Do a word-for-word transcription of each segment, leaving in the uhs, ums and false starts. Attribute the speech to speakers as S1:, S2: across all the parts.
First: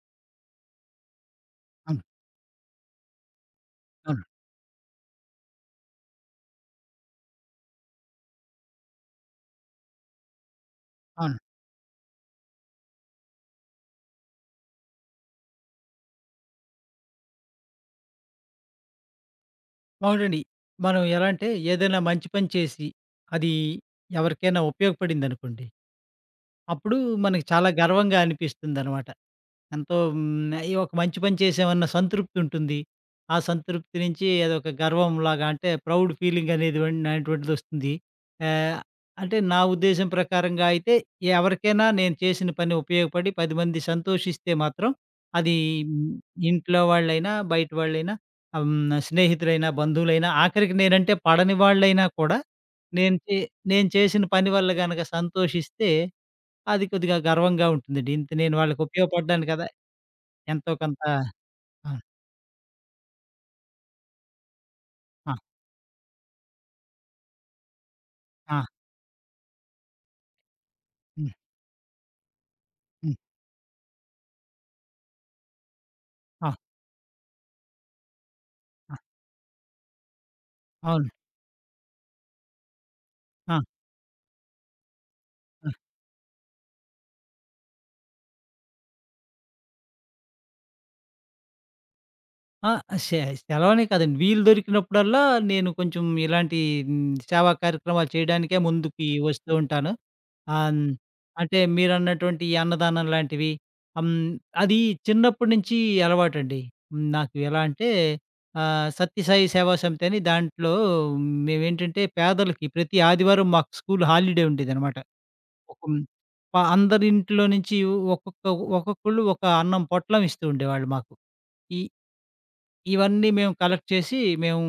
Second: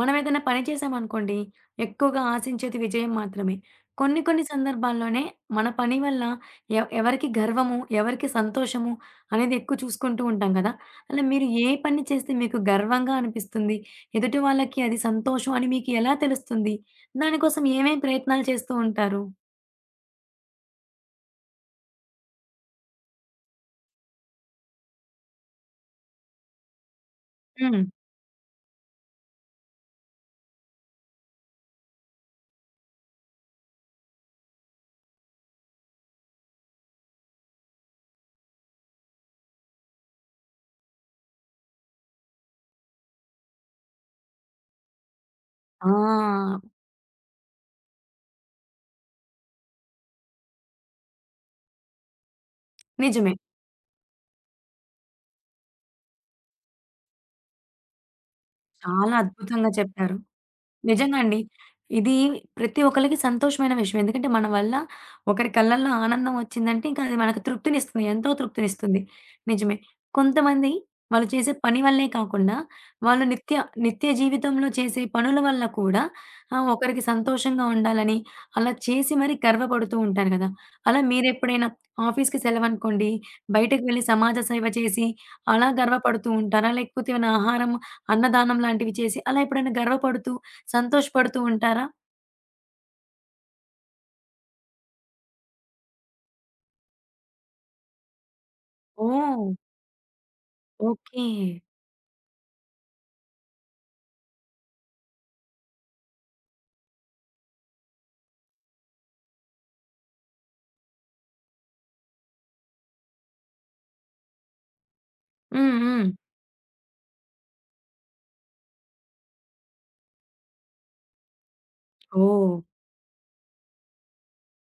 S1: మనం ఏదైనా పని చేసామనుకోండి,
S2: అవును.
S1: ఎక్కువగా ఆశించేది విజయం మాత్రమే. కొన్ని
S2: అవును.
S1: కొన్ని సందర్భాల్లోనే మన పని వల్ల ఎ ఎవరికి గర్వము, ఎవరికి సంతోషము అనేది ఎక్కువ చూసుకుంటూ ఉంటాం కదా! అలా
S2: అవును.
S1: మీరు ఏ పని చేస్తే మీకు గర్వంగా అనిపిస్తుంది? ఎదుటి వాళ్ళకి అది సంతోషం అని మీకు ఎలా తెలుస్తుంది? దానికోసం ఏమేం ప్రయత్నాలు చేస్తూ ఉంటారు?
S2: అవునండి. మనం ఎలా అంటే ఏదైనా మంచి పని చేసి, అది ఎవరికైనా ఉపయోగపడిందనుకోండి, అప్పుడు మనకి చాలా
S1: హ్మ్.
S2: గర్వంగా అనిపిస్తుందనమాట. ఎంతో హ్మ్. ఈ ఒక మంచి పని చేశామన్న సంతృప్తి ఉంటుంది. ఆ సంతృప్తి నుంచి అదొక గర్వంలాగా అంటే ప్రౌడ్ ఫీలింగ్ అనేది వం అనేటువంటిది వస్తుంది. ఆహ్, అంటే నా ఉద్దేశం ప్రకారంగా అయితే ఎవరికైనా నేను చేసిన పని ఉపయోగపడి పది మంది సంతోషిస్తే మాత్రం అది
S1: ఆ!
S2: హ్మ్. ఇంట్లో వాళ్ళైనా, బయట వాళ్ళైనా ఆహ్, హ్మ్. స్నేహితులైనా, బంధువులైనా ఆఖరికి నేనంటే పడని వాళ్ళైనా కూడా నేను
S1: నిజమే.
S2: చే నేను చేసిన పని వల్ల గనక సంతోషిస్తే అది కొద్దిగా గర్వంగా ఉంటుందండి. ఇంత నేను వాళ్ళకి
S1: చాలా
S2: ఉపయోగపడ్డాను కదా!
S1: అద్భుతంగా చెప్పారు.
S2: ఎంతో కొంత.
S1: నిజంగా అండి.
S2: ఆ!
S1: ఇది ప్రతి ఒక్కళ్ళకి సంతోషమైన విషయం. ఎందుకంటే మన వల్ల
S2: ఆ!
S1: ఒకరి కళ్ళల్లో ఆనందం వచ్చిందంటే ఇంకా అది మనకు తృప్తినిస్తుంది. ఎంతో
S2: ఆ!
S1: తృప్తినిస్తుంది. నిజమే. కొంతమంది వాళ్ళు
S2: హ్మ్.
S1: చేసే పని వల్లే కాకుండా
S2: హ్మ్.
S1: వాళ్ళు నిత్య నిత్య జీవితంలో చేసే పనుల వల్ల కూడా
S2: ఆ!
S1: ఆహ్, ఒకరికి సంతోషంగా ఉండాలని అలా
S2: ఆ!
S1: చేసి మరి గర్వపడుతూ ఉంటారు కదా! అలా
S2: అవును.
S1: మీరెప్పుడైనా ఆఫీస్‌కి సెలవనుకోండి
S2: ఆ!
S1: బయటకు వెళ్లి సమాజ సేవ చేసి అలా
S2: ఆ!
S1: గర్వపడుతూ ఉంటారా? లేకపోతే ఏమైనా ఆహారం అన్నదానం లాంటివి చేసి అలా ఎప్పుడైనా గర్వపడుతూ సంతోషపడుతూ ఉంటారా?
S2: ఆ! సె సెలవనే కాదండి. వీలు దొరికినప్పుడల్లా నేను కొంచెం ఇలాంటి హ్మ్, సేవా కార్యక్రమాలు చేయడానికే ముందుకి
S1: ఓహ్!
S2: వస్తూ ఉంటాను. ఆహ్, హ్మ్,
S1: ఓకే.
S2: అంటే మీరన్నటువంటి ఈ అన్నదానం లాంటివి, హ్మ్, అది చిన్నప్పటి నుంచి అలవాటండి. హ్మ్, నాకు ఎలా అంటే ఆహ్, సత్యసాయి సేవా సమితి అని దాంట్లో మేమేంటంటే పేదలకి, ప్రతి ఆదివారం మాకు స్కూల్ హాలిడే ఉండేదనమాట.
S1: హ్మ్.
S2: ఒక హ్మ్.
S1: హ్మ్.
S2: ప అందరింట్లో నుంచి ఒక్కొక్క ఒక్కొక్కళ్ళు ఒక అన్నం పొట్లం ఇస్తూ ఉండేవాళ్ళు మాకు. ఈ
S1: ఓహ్!
S2: ఇవన్నీ మేము కలెక్ట్ చేసి మేము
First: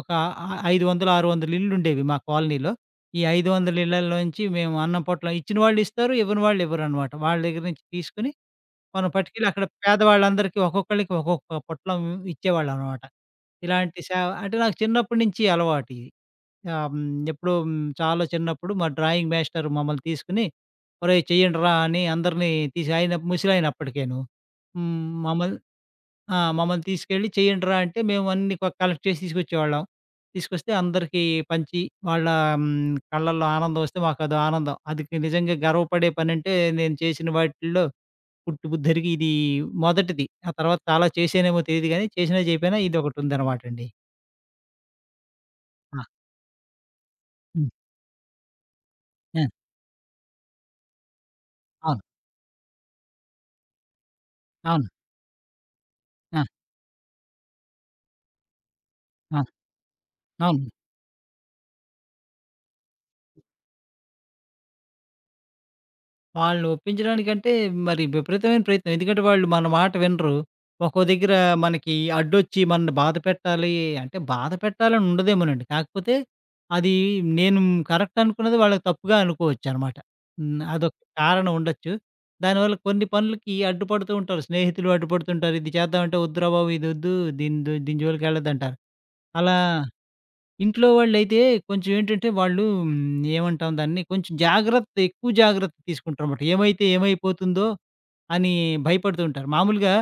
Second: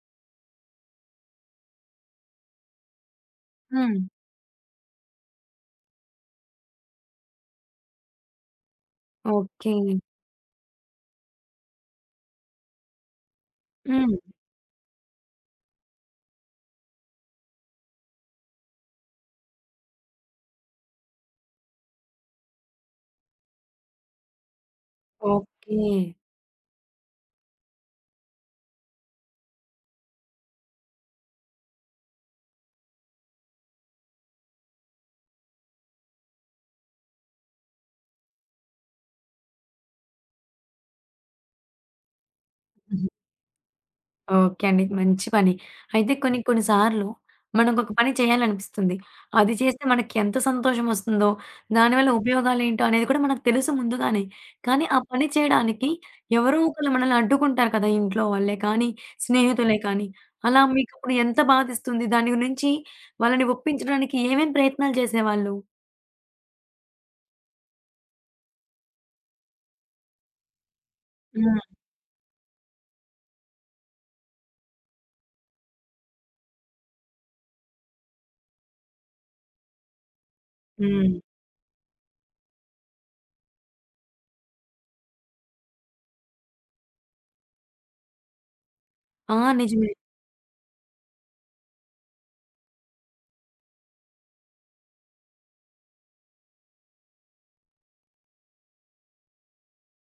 S2: ఒక ఆ ఐదు వందల, ఆరు వందల ఇళ్ళుండేవి మా కాలనీలో. ఈ ఐదు వందల
S1: హ్మ్.
S2: ఇళ్ళలోంచి మేము అన్నం పొట్లం ఇచ్చిన వాళ్ళు ఇస్తారు, ఇవ్వని వాళ్ళు ఇవ్వరనమాట. వాళ్ళ దగ్గర నుంచి తీసుకొని మనం పట్టుకెళ్ళి అక్కడ
S1: ఓకే.
S2: పేదవాళ్ళందరికీ ఒక్కొక్కళ్ళకి ఒక్కొక్క పొట్లం ఇచ్చేవాళ్ళనమాట. ఇలాంటి
S1: హ్మ్.
S2: సేవ అంటే నాకు చిన్నప్పటి నుంచి అలవాటిది. ఆహ్, హ్మ్. ఎప్పుడో హ్మ్. చాలా చిన్నప్పుడు మా డ్రాయింగ్ మాస్టర్ మమ్మల్ని తీసుకొని, "ఒరేయ్ చెయ్యండిరా" అని అందరిని తీసి, ఆయన ముసలాయన అప్పటికేను. హ్మ్. మమ్మల్ని
S1: ఓకే.
S2: ఆ! మమ్మల్ని తీసుకెళ్ళి "చెయ్యండిరా" అంటే మేము అన్నీ కొ కలెక్ట్ చేసి తీసుకొచ్చేవాళ్ళం. తీసుకొస్తే అందరికీ పంచి వాళ్ళ హ్మ్. కళ్ళల్లో ఆనందం వస్తే మాకదో ఆనందం. అది నిజంగా గర్వపడే పనంటే నేను చేసిన వాటిల్లో పుట్టు ఉద్ధరికి ఇది మొదటిది. ఆ తర్వాత చాలా చేశానేమో తెలీదు గానీ, చేసినా చేయపోయినా ఇదొకటుందనమాటండి.
S1: ఓకే అండి. మంచి పని.
S2: ఆ!
S1: అయితే కొన్ని కొన్ని సార్లు
S2: హ్మ్.
S1: మనకొక పని చేయాలనిపిస్తుంది.
S2: ఆ!
S1: అది చేస్తే మనకి ఎంత సంతోషమొస్తుందో,
S2: అవును.
S1: దానివల్ల ఉపయోగాలేంటో అనేది కూడా మనకు తెలుసు ముందుగానే. కానీ
S2: అవును.
S1: ఆ పని చేయడానికి
S2: ఆ!
S1: ఎవరో ఒకళ్ళు మనల్ని అడ్డుకుంటారు కదా! ఇంట్లో వాళ్ళే కానీ,
S2: ఆ!
S1: స్నేహితులే కానీ. అలా
S2: అవును.
S1: మీకప్పుడు ఎంత బాధిస్తుంది? దాని గురించి వాళ్ళని ఒప్పించడానికి ఏమేం ప్రయత్నాలు చేసేవాళ్ళు?
S2: వాళ్ళని ఒప్పించడానికంటే మరి విపరీతమైన ప్రయత్నం. ఎందుకంటే వాళ్ళు మన మాట వినరు. ఒక్కో దగ్గర
S1: హ్మ్.
S2: మనకి అడ్డొచ్చి మనల్ని బాధ పెట్టాలి అంటే, బాధ పెట్టాలని ఉండదేమోనండి. కాకపోతే అది నేను కరెక్ట్ అనుకున్నది వాళ్ళకి తప్పుగా అనుకోవచ్చనమాట. హ్మ్. అదొక
S1: హ్మ్.
S2: కారణం ఉండొచ్చు. దానివల్ల కొన్ని పనులకి అడ్డుపడుతూ ఉంటారు. స్నేహితులు అడ్డుపడుతుంటారు. ఇది చేద్దామంటే వద్దురా బాబు ఇదొద్దు, దీని జో దీని జోలికెళ్ళొద్దంటారు.
S1: ఆ!
S2: అలా
S1: నిజమే.
S2: ఇంట్లో వాళ్ళైతే కొంచెం ఏంటంటే వాళ్ళు, హ్మ్, ఏమంటాం దాన్ని, కొంచెం జాగ్రత్త, ఎక్కువ జాగ్రత్త తీసుకుంటారన్నమాట. ఏమైతే ఏమైపోతుందో అని భయపడుతూ ఉంటారు. మామూలుగా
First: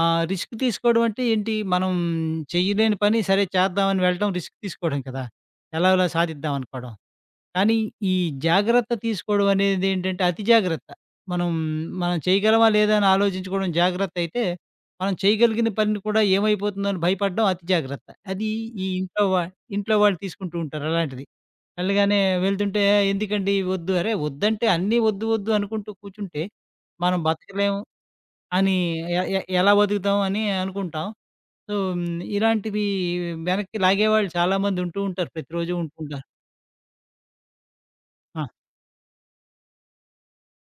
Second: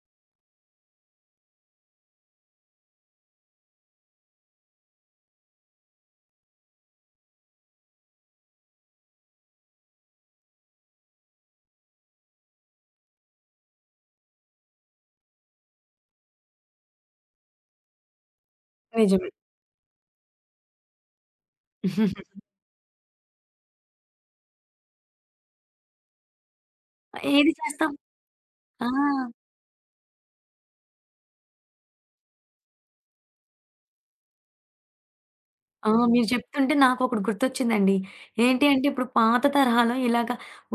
S2: ఆహ్, రిస్క్ తీసుకోవడం అంటే ఏంటి, మనం చేయలేని పని సరే చేద్దామని వెళ్ళడం రిస్క్ తీసుకోవడం కదా! ఎలాగోలా సాధిద్దాం అనుకోవడం. కానీ ఈ జాగ్రత్త తీసుకోవడం అనేదేంటంటే అతి జాగ్రత్త. మనం, మనం చేయగలమా లేదా అని ఆలోచించుకోవడం జాగ్రత్తయితే, మనం చేయగలిగిన పనిని కూడా ఏమైపోతుందో అని భయపడడం అతి జాగ్రత్త. అది ఈ ఇంట్లో
S1: నిజమే.
S2: వా ఇంట్లో వాళ్ళు తీసుకుంటూ ఉంటారు అలాంటిది. వెళ్ళగానే వెళ్తుంటే ఎందుకండి వద్దు, అరే వద్దంటే అన్నీ వద్దు వద్దు అనుకుంటూ కూర్చుంటే మనం
S1: ఏది
S2: బతకలేము
S1: చేస్తాం?
S2: అని,
S1: ఆ!
S2: ఎ ఎ ఎలా బతుకుతాం అని అనుకుంటాం. సో, హ్మ్, ఇలాంటివి వెనక్కి లాగేవాళ్ళు చాలామంది ఉంటూ ఉంటారు. ప్రతిరోజు
S1: ఆ!
S2: ఉంటూ ఉంటారు.
S1: మీరు చెప్తుంటే నాకొకటి గుర్తొచ్చిందండి.
S2: ఆ!
S1: ఏంటి అంటే ఇప్పుడు పాత తరహాలో ఇలాగ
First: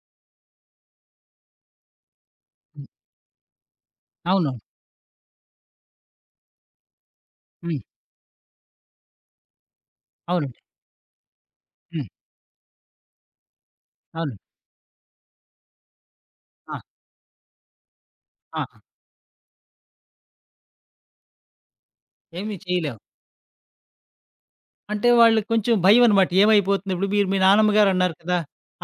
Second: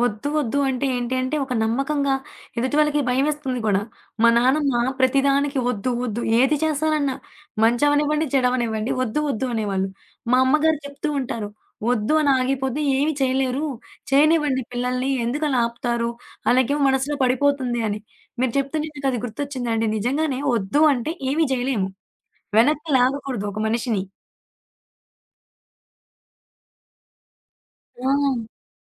S1: వద్దు, వద్దు అంటే ఏంటి అంటే ఒక నమ్మకంగా ఎదుటి
S2: హ్మ్.
S1: వాళ్ళకి భయమేస్తుంది కూడా. మా
S2: అవునవును.
S1: నాన్నమ్మ ప్రతిదానికి వద్దు, వద్దు ఏది చేస్తానన్నా
S2: హ్మ్.
S1: మంచవనివ్వండి, చెడవనివ్వండి వద్దు, వద్దు అనేవాళ్ళు. మా
S2: అవునండి.
S1: అమ్మగారు చెప్తూ ఉంటారు.
S2: హ్మ్.
S1: "వద్దు అని ఆగిపోతే ఏమి చేయలేరు.
S2: అవును.
S1: చేయనివ్వండి పిల్లల్ని ఎందుకలా ఆపుతారు?
S2: ఆ!
S1: ఆళ్ళకేమో మనసులో పడిపోతుంది" అని. మీరు
S2: ఆ!
S1: చెప్తుంటే నాకది గుర్తొచ్చిందండి. నిజంగానే వద్దు అంటే ఏమి జేయలేము.
S2: ఏమి
S1: వెనక్కి
S2: చేయలేం.
S1: లాగకూడదు ఒక మనిషిని.
S2: అంటే వాళ్ళకి కొంచెం భయమనమాట. ఏమైపోతుంది, ఇప్పుడు మీరు మీ నానమ్మ
S1: ఆ!
S2: గారన్నారు కదా!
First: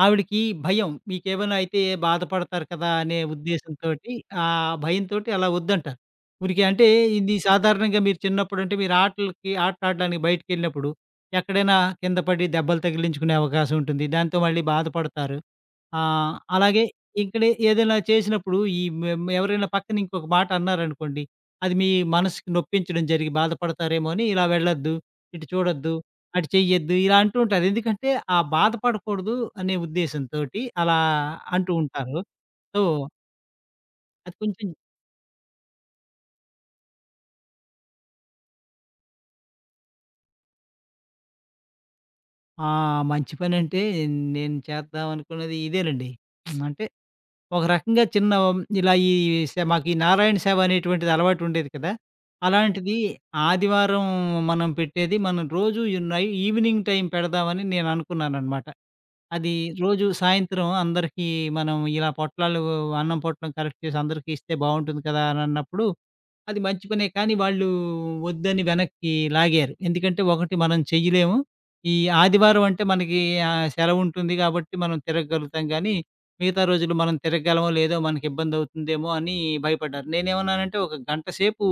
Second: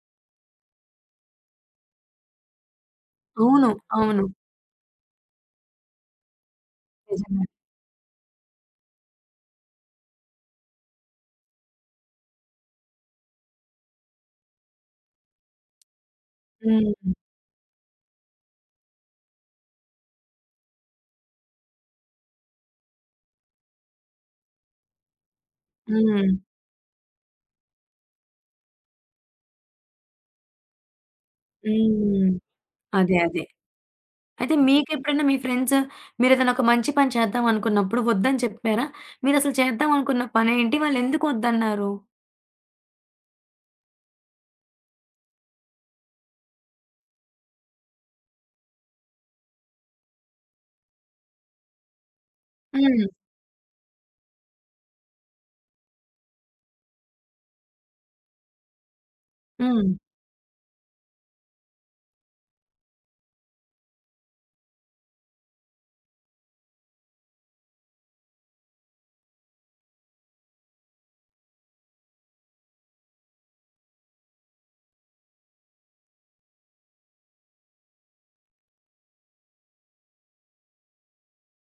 S2: ఆవిడకి భయం. మీకేమైనా అయితే బాధపడతారు కదా! అనే
S1: అవును.
S2: ఉద్దేశంతోటి
S1: అవును.
S2: ఆ భయంతోటి అలా వద్దంటారు. ఊరికే అంటే ఇది
S1: నిజమే.
S2: సాధారణంగా మీరు చిన్నప్పుడంటే మీరు ఆటలకి ఆటలాడడానికి బయటికెళ్ళినప్పుడు ఎక్కడైనా కింద పడి దెబ్బలు తగిలించుకునే అవకాశం ఉంటుంది. దాంతో మళ్ళీ బాధపడతారు. ఆ! అలాగే
S1: హ్మ్.
S2: ఇక్కడ ఏదైనా చేసినప్పుడు ఈ మె మె ఎవరైనా పక్కన ఇంకొక మాట అన్నారనుకోండి, అది మీ మనసుకి నొప్పించడం జరిగి బాధపడతారేమో అని ఇలా వెళ్ళొద్దు, ఇటు చూడొద్దు,
S1: హ్మ్.
S2: అటు చెయ్యొద్దు ఇలా అంటూ ఉంటారు. ఎందుకంటే ఆ బాధపడకూడదు అనే ఉద్దేశంతోటి అలా అంటూ ఉంటారు.
S1: హ్మ్.
S2: సో,
S1: అదే. అదే.
S2: అది
S1: అయితే
S2: కొంచెం.
S1: మీకెప్పుడైనా మీ ఫ్రెండ్స్ మీరేదైనా ఒక మంచి పని చేద్దాం అనుకున్నప్పుడు వద్దని చెప్పారా? మీరసలు చేద్దాం అనుకున్న పనేంటి? వాళ్ళెందుకు వద్దన్నారు?
S2: ఆ! మంచి పనంటే నేను చేద్దాం అనుకున్నది ఇదేనండి. అంటే ఒక రకంగా చిన్న ఇలా ఈ సే మాకు ఈ నారాయణ సేవ అనేటువంటిది అలవాటు ఉండేది కదా! అలాంటిది
S1: హ్మ్.
S2: ఆదివారం మనం పెట్టేది మనం రోజు ఈ నై ఈవినింగ్ టైం పెడదామని నేననుకున్నాననమాట. అది
S1: హ్మ్.
S2: రోజు సాయంత్రం అందరికీ మనం ఇలా పొట్లాలు, అన్నం పొట్లం కలెక్ట్ చేసి అందరికీ ఇస్తే బావుంటుంది కదా! అనన్నప్పుడు అది మంచి పనే. కానీ వాళ్ళు వద్దని వెనక్కి లాగారు. ఎందుకంటే ఒకటి మనం చెయ్యలేము. ఈ ఆదివారం అంటే మనకి ఆహ్, సెలవుంటుంది కాబట్టి మనం తిరగగలుగుతాం గానీ, మిగతా రోజులు మనం తిరగగలమో లేదో మనకిబ్బందవుతుందేమో అని భయపడ్డారు. నేనేమన్నానంటే ఒక గంట సేపు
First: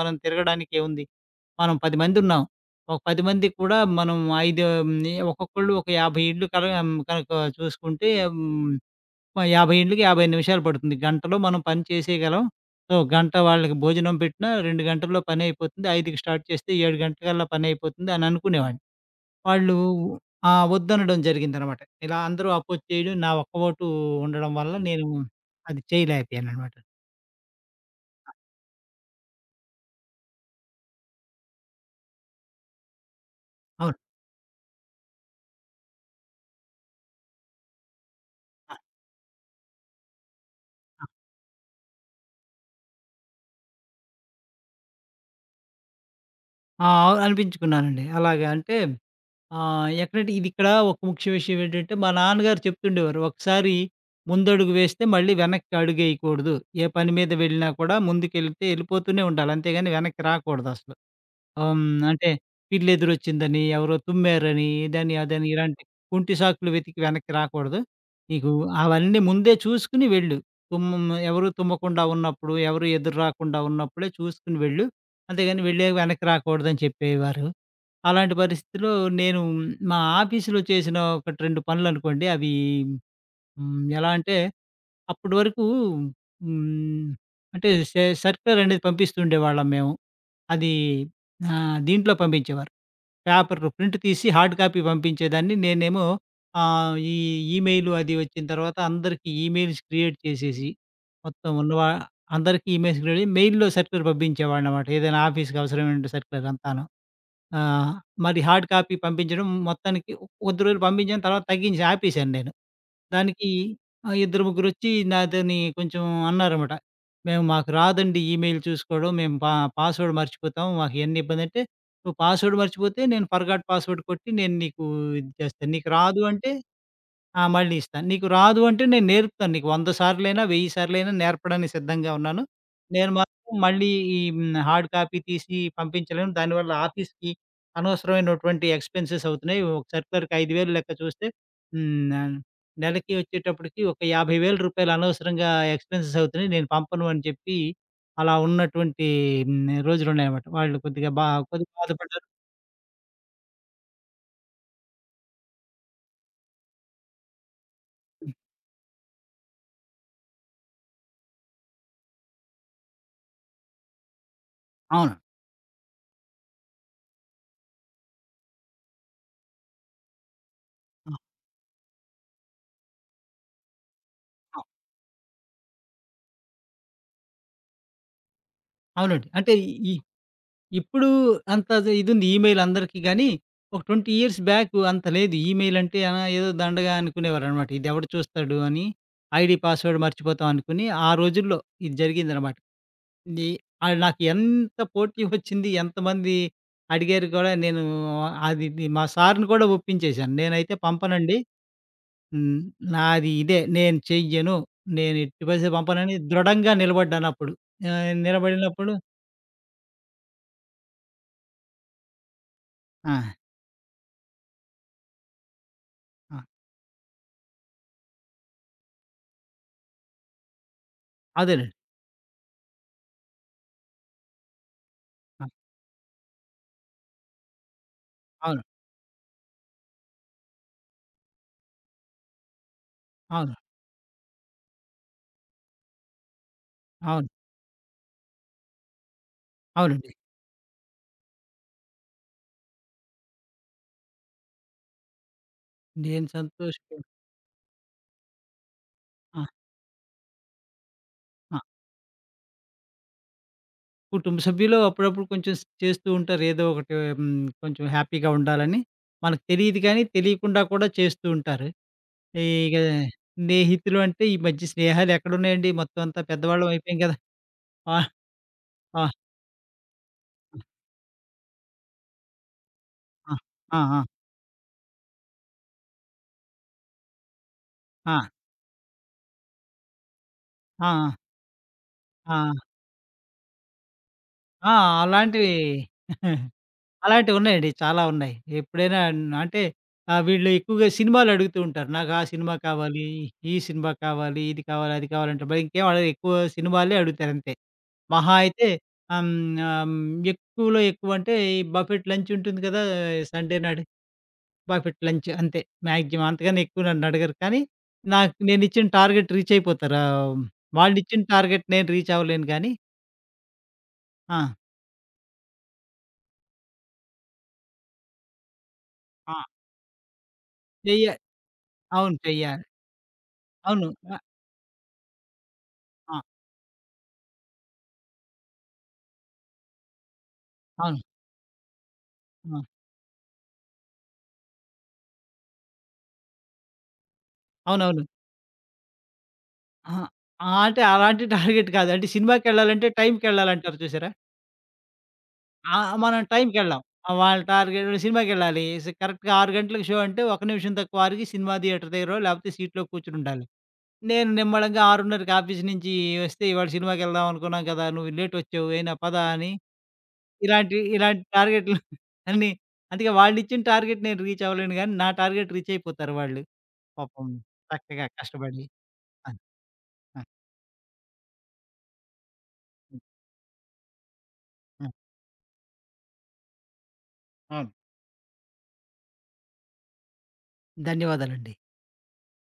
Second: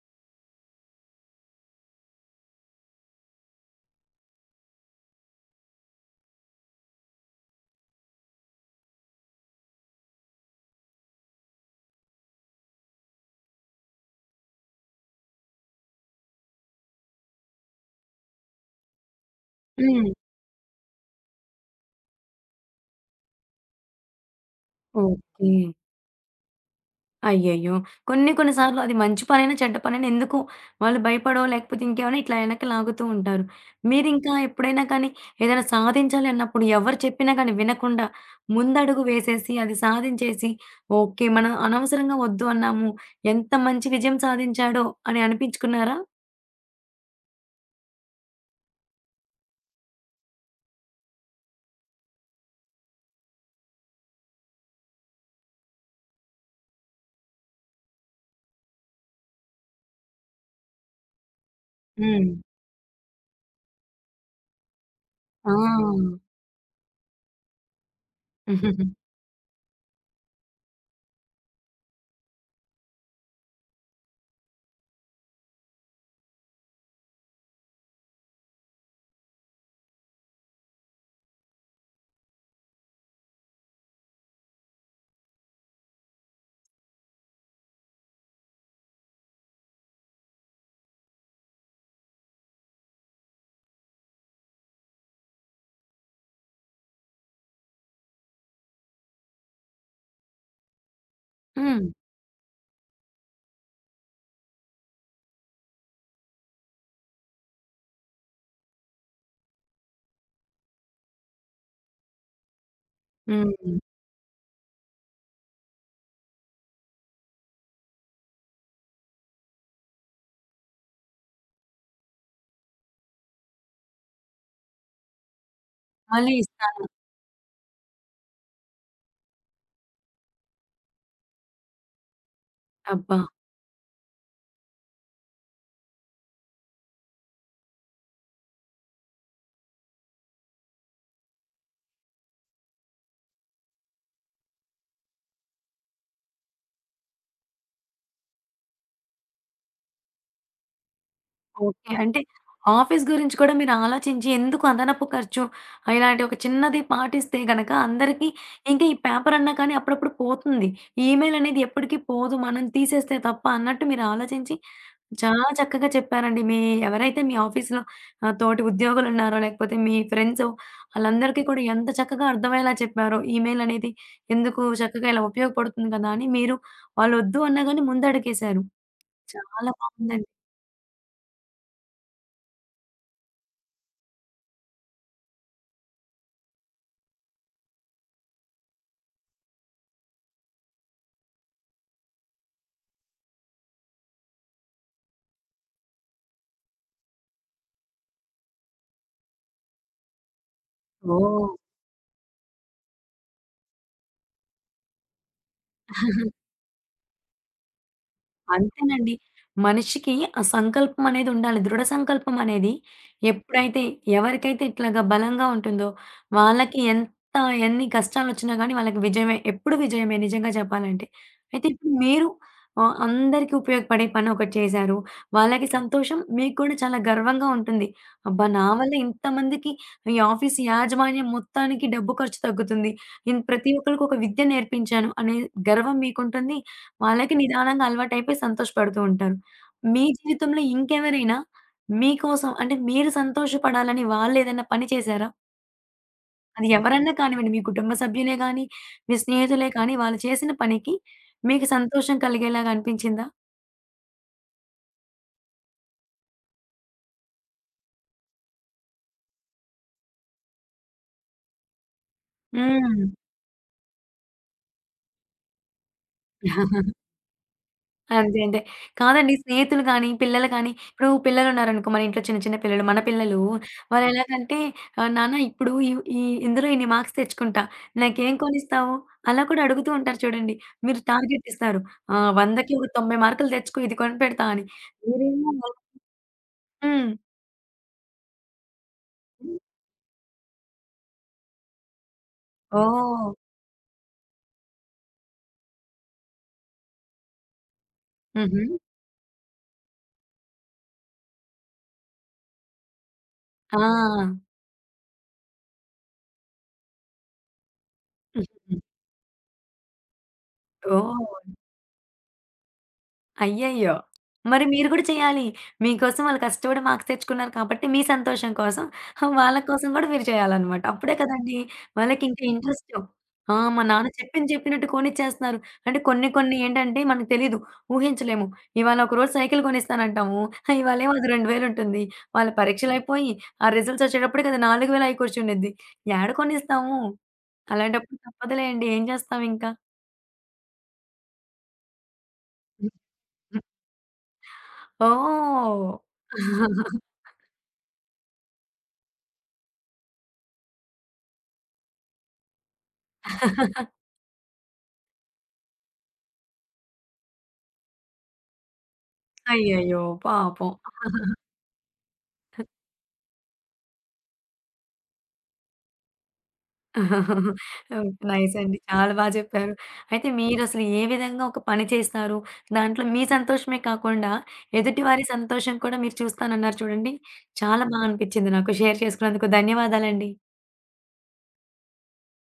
S2: మనం తిరగడానికేముంది, మనం పది మందున్నాం. ఒక పది మందికి కూడా మనం ఐదు హ్మ్, ఒక్కొక్కళ్ళు ఒక యాభై ఇళ్ళు కల కనుక చూసుకుంటే హ్మ్ మ యాభై ఈంట్లకి యాభై నిమిషాలు పడుతుంది. గంటలో మనం పని చేసేయగలం. సో, గంట వాళ్ళకి భోజనం పెట్టినా రెండు గంటల్లో పనయిపోతుంది. 5కి స్టార్ట్ చేస్తే ఏడు గంటలకల్లా పనయిపోతుంది అని అనుకునేవాడిని. వాళ్ళు
S1: హ్మ్.
S2: ఆ! వద్దనడం జరిగిందనమాట. ఇలా అందరూ అపోజ్ చేయడం, నా ఒక్క ఓటు ఉండడం వల్ల నేను
S1: ఓకే.
S2: అది చేయలేకపోయాననమాట.
S1: అయ్యయ్యో! కొన్ని కొన్ని సార్లు అది మంచి పనైనా, చెడ్డ పనైనా ఎందుకు వాళ్ళు భయపడో, లేకపోతే ఇంకేమైనా ఇట్లా వెనక్కి లాగుతూ ఉంటారు.
S2: అవును.
S1: మీరింకా ఎప్పుడైనా కానీ ఏదైనా సాధించాలి అన్నప్పుడు ఎవరు చెప్పినా కానీ వినకుండా
S2: ఆ!
S1: ముందడుగు వేసేసి, అది సాధించేసి, ఓకే. మనం అనవసరంగా వద్దు అన్నాము. ఎంత మంచి విజయం సాధించాడో అని అనిపించుకున్నారా?
S2: ఆ! అనిపించుకున్నానండి. అలాగా అంటే ఆ! ఎక్కడంటే ఇదిక్కడ ఒక ముఖ్య విషయం ఏంటంటే, మా నాన్నగారు చెప్తుండేవారు. ఒకసారి ముందడుగు వేస్తే మళ్ళీ వెనక్కి అడుగేయకూడదు. ఏ పని మీద వెళ్ళినా కూడా ముందుకెళ్తే ఎళ్ళిపోతూనే ఉండాలి. అంతేగాని వెనక్కి రాకూడదసలు. ఆహ్, హ్మ్.
S1: హ్మ్.
S2: అంటే పిల్లెదురొచ్చిందని, ఎవరో తుమ్మారని, ఇదని, అదని ఇలాంటి
S1: ఆ!
S2: కుంటి సాకులు వెతికి వెనక్కి రాకూడదు. నీకు అవన్నీ ముందే చూసుకొని వెళ్ళు. తుమ్మ్ ఎవరు తుమ్మకుండా ఉన్నప్పుడు, ఎవరు ఎదురు రాకుండా ఉన్నప్పుడే చూసుకొని వెళ్ళు. అంతేగాని వెళ్ళాక వెనక్కి రాకూడదని చెప్పేవారు. అలాంటి పరిస్థితిలో నేను మా ఆఫీస్‌లో చేసిన ఒకటి రెండు పనులనుకోండి అవి హ్మ్. ఎలా అంటే అప్పటి వరకు హ్మ్. అంటే సె సర్క్యులర్ అనేది పంపిస్తూ ఉండేవాళ్ళం మేము. అది ఆహ్, దీంట్లో పంపించేవారు. పేపర్ ప్రింట్ తీసి హార్డ్ కాపీ పంపించేదాన్ని. నేనేమో ఆహ్, ఈ ఈమెయిల్ అది వచ్చిన తర్వాత అందరికి ఈమెయిల్స్ క్రియేట్ చేసేసి, మొత్తం
S1: హ్మ్.
S2: ఉన్నవా అందరికీ ఈమెయిల్స్ క్రియేట్ చేసి మెయిల్‌లో సర్క్యులర్ పంపించేవాడినన్నమాట. ఏదైనా ఆఫీస్‌కి అవసరమైన సర్క్యులర్ అంతాను. ఆహ్, మరి హార్డ్ కాపీ పంపించడం మొత్తానికి కొద్ది రోజులు పంపించాను. తర్వాత తగ్గించి ఆపేశాను నేను. దానికి
S1: హ్మ్.
S2: ఆహ్, ఇద్దరు ముగ్గురొచ్చి నాతోని కొంచెం అన్నారన్నమాట. "మేము మాకు రాదండి ఈమెయిల్ చూసుకోవడం. మేము పా పాస్వర్డ్ మర్చిపోతాం. మాకు ఎన్ని ఇబ్బందంటే." "నువ్వు పాస్వర్డ్ మర్చిపోతే నేను ఫర్గాట్ పాస్వర్డ్ కొట్టి నేను నీకు ఇది చేస్తాను. నీకు రాదు
S1: మళ్ళీ
S2: అంటే"
S1: ఇస్తాను.
S2: ఆ! మళ్ళీ ఇస్తాను. నీకు రాదు అంటే నేను నేర్పుతాను. నీకు వంద సార్లైనా, వెయ్యి సార్లైనా నేర్పడానికి సిద్ధంగా ఉన్నాను. నేను
S1: అబ్బా!
S2: మాత్రం మళ్ళీ ఈ హ్మ్, హార్డ్ కాపీ తీసి పంపించలేను. దానివల్ల ఆఫీస్‌కి అనవసరమైనటువంటి ఎక్స్‌పెన్సెస్ అవుతున్నాయి. ఒక సర్కులర్‌కి ఐదు వేల లెక్క చూస్తే, హ్మ్, ఆహ్, నెలకి వచ్చేటప్పటికి ఒక రూ. యాభై వేల అనవసరంగా ఎక్స్‌పెన్సెస్ అవుతున్నాయి. నేను పంపను అని చెప్పి అలా ఉన్నటువంటి హ్మ్, రోజులున్నాయన్నమాట. వాళ్ళు కొద్దిగా బా కొద్దిగా
S1: ఓకే. అంటే
S2: బాధపడ్డారు.
S1: ఆఫీస్ గురించి కూడా మీరు ఆలోచించి ఎందుకు అదనపు ఖర్చు? ఆ, ఇలాంటి ఒక చిన్నది పాటిస్తే గనక అందరికీ ఇంకా ఈ పేపర్ అన్నా కానీ అప్పుడప్పుడు పోతుంది. ఈమెయిల్ అనేది ఎప్పటికి పోదు. మనం తీసేస్తే తప్ప అన్నట్టు మీరు ఆలోచించి
S2: అవును.
S1: చాలా చక్కగా చెప్పారండి. మీ ఎవరైతే మీ ఆఫీస్‌లో ఆహ్, తోటి ఉద్యోగులున్నారో లేకపోతే మీ ఫ్రెండ్సో
S2: ఆ!
S1: ఆళ్ళందరికీ కూడా ఎంత చక్కగా అర్థమయ్యేలా చెప్పారో. ఈమెయిల్ అనేది
S2: ఆ!
S1: ఎందుకు చక్కగా ఇలా ఉపయోగపడుతుంది కదా! అని మీరు వాళ్ళొద్దు అన్నా గాని ముందడుగేశారు.
S2: అవునండి. అంటే
S1: చాలా
S2: ఈ
S1: బావుందండి.
S2: ఇప్పుడు అంత అది ఇదుంది ఈమెయిల్ అందరికీ గానీ, ఒక ఇరవై ఇయర్స్ బ్యాక్ అంత లేదు. ఈమెయిల్ అంటే ఆ! ఏదో దండగా అనుకునేవారనమాట. ఇదెవడు చూస్తాడు అని, ఐడీ, పాస్వర్డ్ మర్చిపోతాం అనుకుని, ఆ రోజుల్లో ఇది జరిగిందనమాట. నీ ఆహ్, నాకు ఎంత పోటీ వచ్చింది, ఎంతమంది అడిగారు కూడా, నేను అది ఇది మా సార్‌ని కూడా ఒప్పించేశాను. నేనైతే పంపనండి.
S1: ఓహ్!
S2: హ్మ్. నాది ఇదే. నేను చెయ్యను. నేను ఎట్టి పరిస్థితిలో పంపనని దృఢంగా నిలబడ్డానప్పుడు. ఆహ్, నిలబడినప్పుడు.
S1: అంతేనండి. మనిషికి ఆ సంకల్పం అనేది ఉండాలి. దృఢ సంకల్పం అనేది
S2: ఆ!
S1: ఎప్పుడైతే ఎవరికైతే ఇట్లాగా బలంగా ఉంటుందో,
S2: ఆ!
S1: వాళ్ళకి ఎంత ఎన్ని కష్టాలొచ్చినా గానీ వాళ్ళకి విజయమే. ఎప్పుడు విజయమే నిజంగా చెప్పాలంటే. అయితే
S2: అదేనండి.
S1: ఇప్పుడు మీరు ఆహ్, అందరికి ఉపయోగపడే పని ఒకటి చేశారు.
S2: ఆ!
S1: వాళ్ళకి సంతోషం, మీకు కూడా చాలా గర్వంగా ఉంటుంది. అబ్బా!
S2: అవును.
S1: నా వల్ల ఇంతమందికి ఈ ఆఫీస్ యాజమాన్యం మొత్తానికి డబ్బు ఖర్చు తగ్గుతుంది. నేను
S2: అవును.
S1: ప్రతి ఒక్కళ్ళకి ఒక విద్య నేర్పించాను అనే గర్వం మీకుంటుంది.
S2: అవును.
S1: వాళ్ళకి నిదానంగా అలవాటైపోయి సంతోషపడుతూ ఉంటారు. మీ
S2: అవునండి.
S1: జీవితంలో ఇంకెవరైనా మీకోసం అంటే మీరు సంతోషపడాలని వాళ్ళేదైనా పని చేశారా?
S2: నేను
S1: అది
S2: సంతోషం.
S1: ఎవరన్నా కానివ్వండి, మీ కుటుంబ సభ్యులే గానీ, మీ
S2: ఆ!
S1: స్నేహితులే కానీ, వాళ్ళు చేసిన పనికి
S2: ఆ!
S1: మీకు సంతోషం కలిగేలాగా అనిపించిందా?
S2: కుటుంబ సభ్యులు అప్పుడప్పుడు కొంచెం స్ చేస్తూ ఉంటారు. ఏదో ఒకటి హ్మ్. కొంచెం హ్యాపీగా ఉండాలని. మనకు తెలీదు గానీ, తెలియకుండా కూడా చేస్తూ ఉంటారు. ఇగ
S1: హ్మ్.
S2: స్నేహితులు అంటే ఈ మధ్య స్నేహాలు ఎక్కడున్నాయండి? మొత్తం అంతా పెద్దవాళ్ళం అయిపోయాం కదా! ఆ!
S1: అంతే. అంతే.
S2: ఆ!
S1: కాదండి స్నేహితులు కానీ, పిల్లలు కానీ ఇప్పుడు పిల్లలున్నారనుకో మన ఇంట్లో చిన్న, చిన్న పిల్లలు. మన
S2: ఆ!
S1: పిల్లలు
S2: ఆ! ఆ!
S1: వాళ్ళు ఎలాగంటే ఆహ్, నాన్న ఇప్పుడు ఈ ఈ ఇందులో ఇన్ని మార్క్స్ తెచ్చుకుంటా.
S2: ఆ!
S1: నాకేం కొనిస్తావు? అలా కూడా అడుగుతూ ఉంటారు చూడండి.
S2: ఆ!
S1: మీరు టార్గెట్ ఇస్తారు. ఆహ్,
S2: ఆ!
S1: వందకి ఒక తొంభై మార్కులు తెచ్చుకో ఇది కొనిపెడతా అని.
S2: ఆ!
S1: మీరేమో
S2: అలాంటివి
S1: హ్మ్.
S2: అలాంటివున్నాయండి. చాలా ఉన్నాయి. ఎప్పుడైనా న- అంటే ఆహ్, వీళ్ళు ఎక్కువగా సినిమాలు అడుగుతూ ఉంటారు. నాకు ఆ సినిమా కావాలి,
S1: ఓహ్!
S2: ఈ సినిమా కావాలి, ఇది కావాలి, అది కావాలంటే మరి ఇంకేం అడగరు. ఎక్కువ సినిమాలే అడుగుతారు అంతే. మహా
S1: హుహు.
S2: అయితే ఆహ్, హ్మ్, ఆహ్, హ్మ్, ఎక్కువలో ఎక్కువ అంటే ఈ బఫెట్ లంచ్ ఉంటుంది కదా! సండే
S1: ఆ!
S2: నాడు బఫెట్ లంచ్ అంతే. మాక్సిమం అంతకన్నా ఎక్కువ నన్ను అడగరు. కానీ నాకు
S1: హుహు.
S2: నేనిచ్చిన టార్గెట్ రీచ్ అయిపోతారు. ఆహ్, వాళ్ళిచ్చిన
S1: ఓహ్!
S2: టార్గెట్ నేను రీచ్ అవ్వలేను గానీ.
S1: అయ్యయ్యో!
S2: ఆ!
S1: మరి మీరు గూడా చేయాలి. మీకోసం వాళ్ళు కష్టపడి మార్క్స్ తెచ్చుకున్నారు కాబట్టి మీ సంతోషం కోసం
S2: ఆ!
S1: వాళ్ళ కోసం గూడా మీరు చేయాలన్నమాట.
S2: చెయ్య
S1: అప్పుడే కదండీ!
S2: అవును.
S1: వాళ్ళకి ఇంకా
S2: చెయ్యాలి.
S1: ఇంట్రెస్ట్. ఆ! మా
S2: అవును.
S1: నాన్న
S2: ఆహ్,
S1: చెప్పింది చెప్పినట్టు కొనిచ్చేస్తున్నారు. అంటే
S2: ఆ!
S1: కొన్ని కొన్ని ఏంటంటే మనకు తెలీదు. ఊహించలేము. ఇవాళ ఒకరోజు సైకిల్ కొనిస్తానంటాము.
S2: అవును.
S1: ఇవాళేమో అది రెండు వేలు ఉంటుంది. వాళ్ళ
S2: ఆ!
S1: పరీక్షలయిపోయి ఆ రిజల్ట్స్ వచ్చేటప్పటికి అది నాలుగు వేల అయి కూర్చుండిద్ది. ఏడ కొనిస్తాము?
S2: అవునవును.
S1: అలాంటప్పుడు తప్పదులేండి. ఏం చేస్తాం ఇంకా?
S2: అహా! ఆ! అంటే అలాంటి టార్గెట్ కాదు. అంటే సినిమాకెళ్ళాలంటే టైమ్‌కెళ్ళాలంటారు చూసారా? ఆ!
S1: ఓహ్!
S2: మనం టైమ్‌కెళ్ళాం. ఆహ్, వాళ్ళ టార్గెట్ సినిమాకెళ్ళాలి. స్ కరెక్ట్‌గా ఆరు గంటలకు షో అంటే ఒక నిమిషం తక్కువ ఆరిగి సినిమా థియేటర్ దగ్గరో లేకపోతే సీట్‌లో కూర్చొనుండాలి. నేను నిమ్మళంగా 6:30కి ఆఫీస్ నుంచి వస్తే, ఇవాళ సినిమాకెళ్దాం అనుకున్నాం కదా, నువ్వు లేటొచ్చావు అయినా పద అని
S1: అయ్యయ్యో! పాపం.
S2: ఇలాంటి
S1: ఓకే.
S2: ఇలాంటి టార్గెట్‌లు అన్నీ. అందుకే వాళ్ళిచ్చిన టార్గెట్ నేను రీచ్ అవ్వలేను గానీ నా టార్గెట్ రీచ్ అయిపోతారు వాళ్ళు. పాపం చక్కగా
S1: నైస్
S2: కష్టపడి.
S1: అండి. చాలా బా
S2: ఆ!
S1: చెప్పారు.
S2: ఆ!
S1: అయితే మీరసలు ఏ విధంగా ఒక పని చేస్తారు?
S2: హ్మ్.
S1: దాంట్లో మీ సంతోషమే కాకుండా,
S2: హ్మ్.
S1: ఎదుటివారి సంతోషం కూడా మీరు చూస్తానన్నారు చూడండి.
S2: అవును.
S1: చాలా బా అనిపిచ్చింది నాకు. షేర్ చేసుకున్నందుకు ధన్యవాదాలండి.
S2: ధన్యవాదాలండి.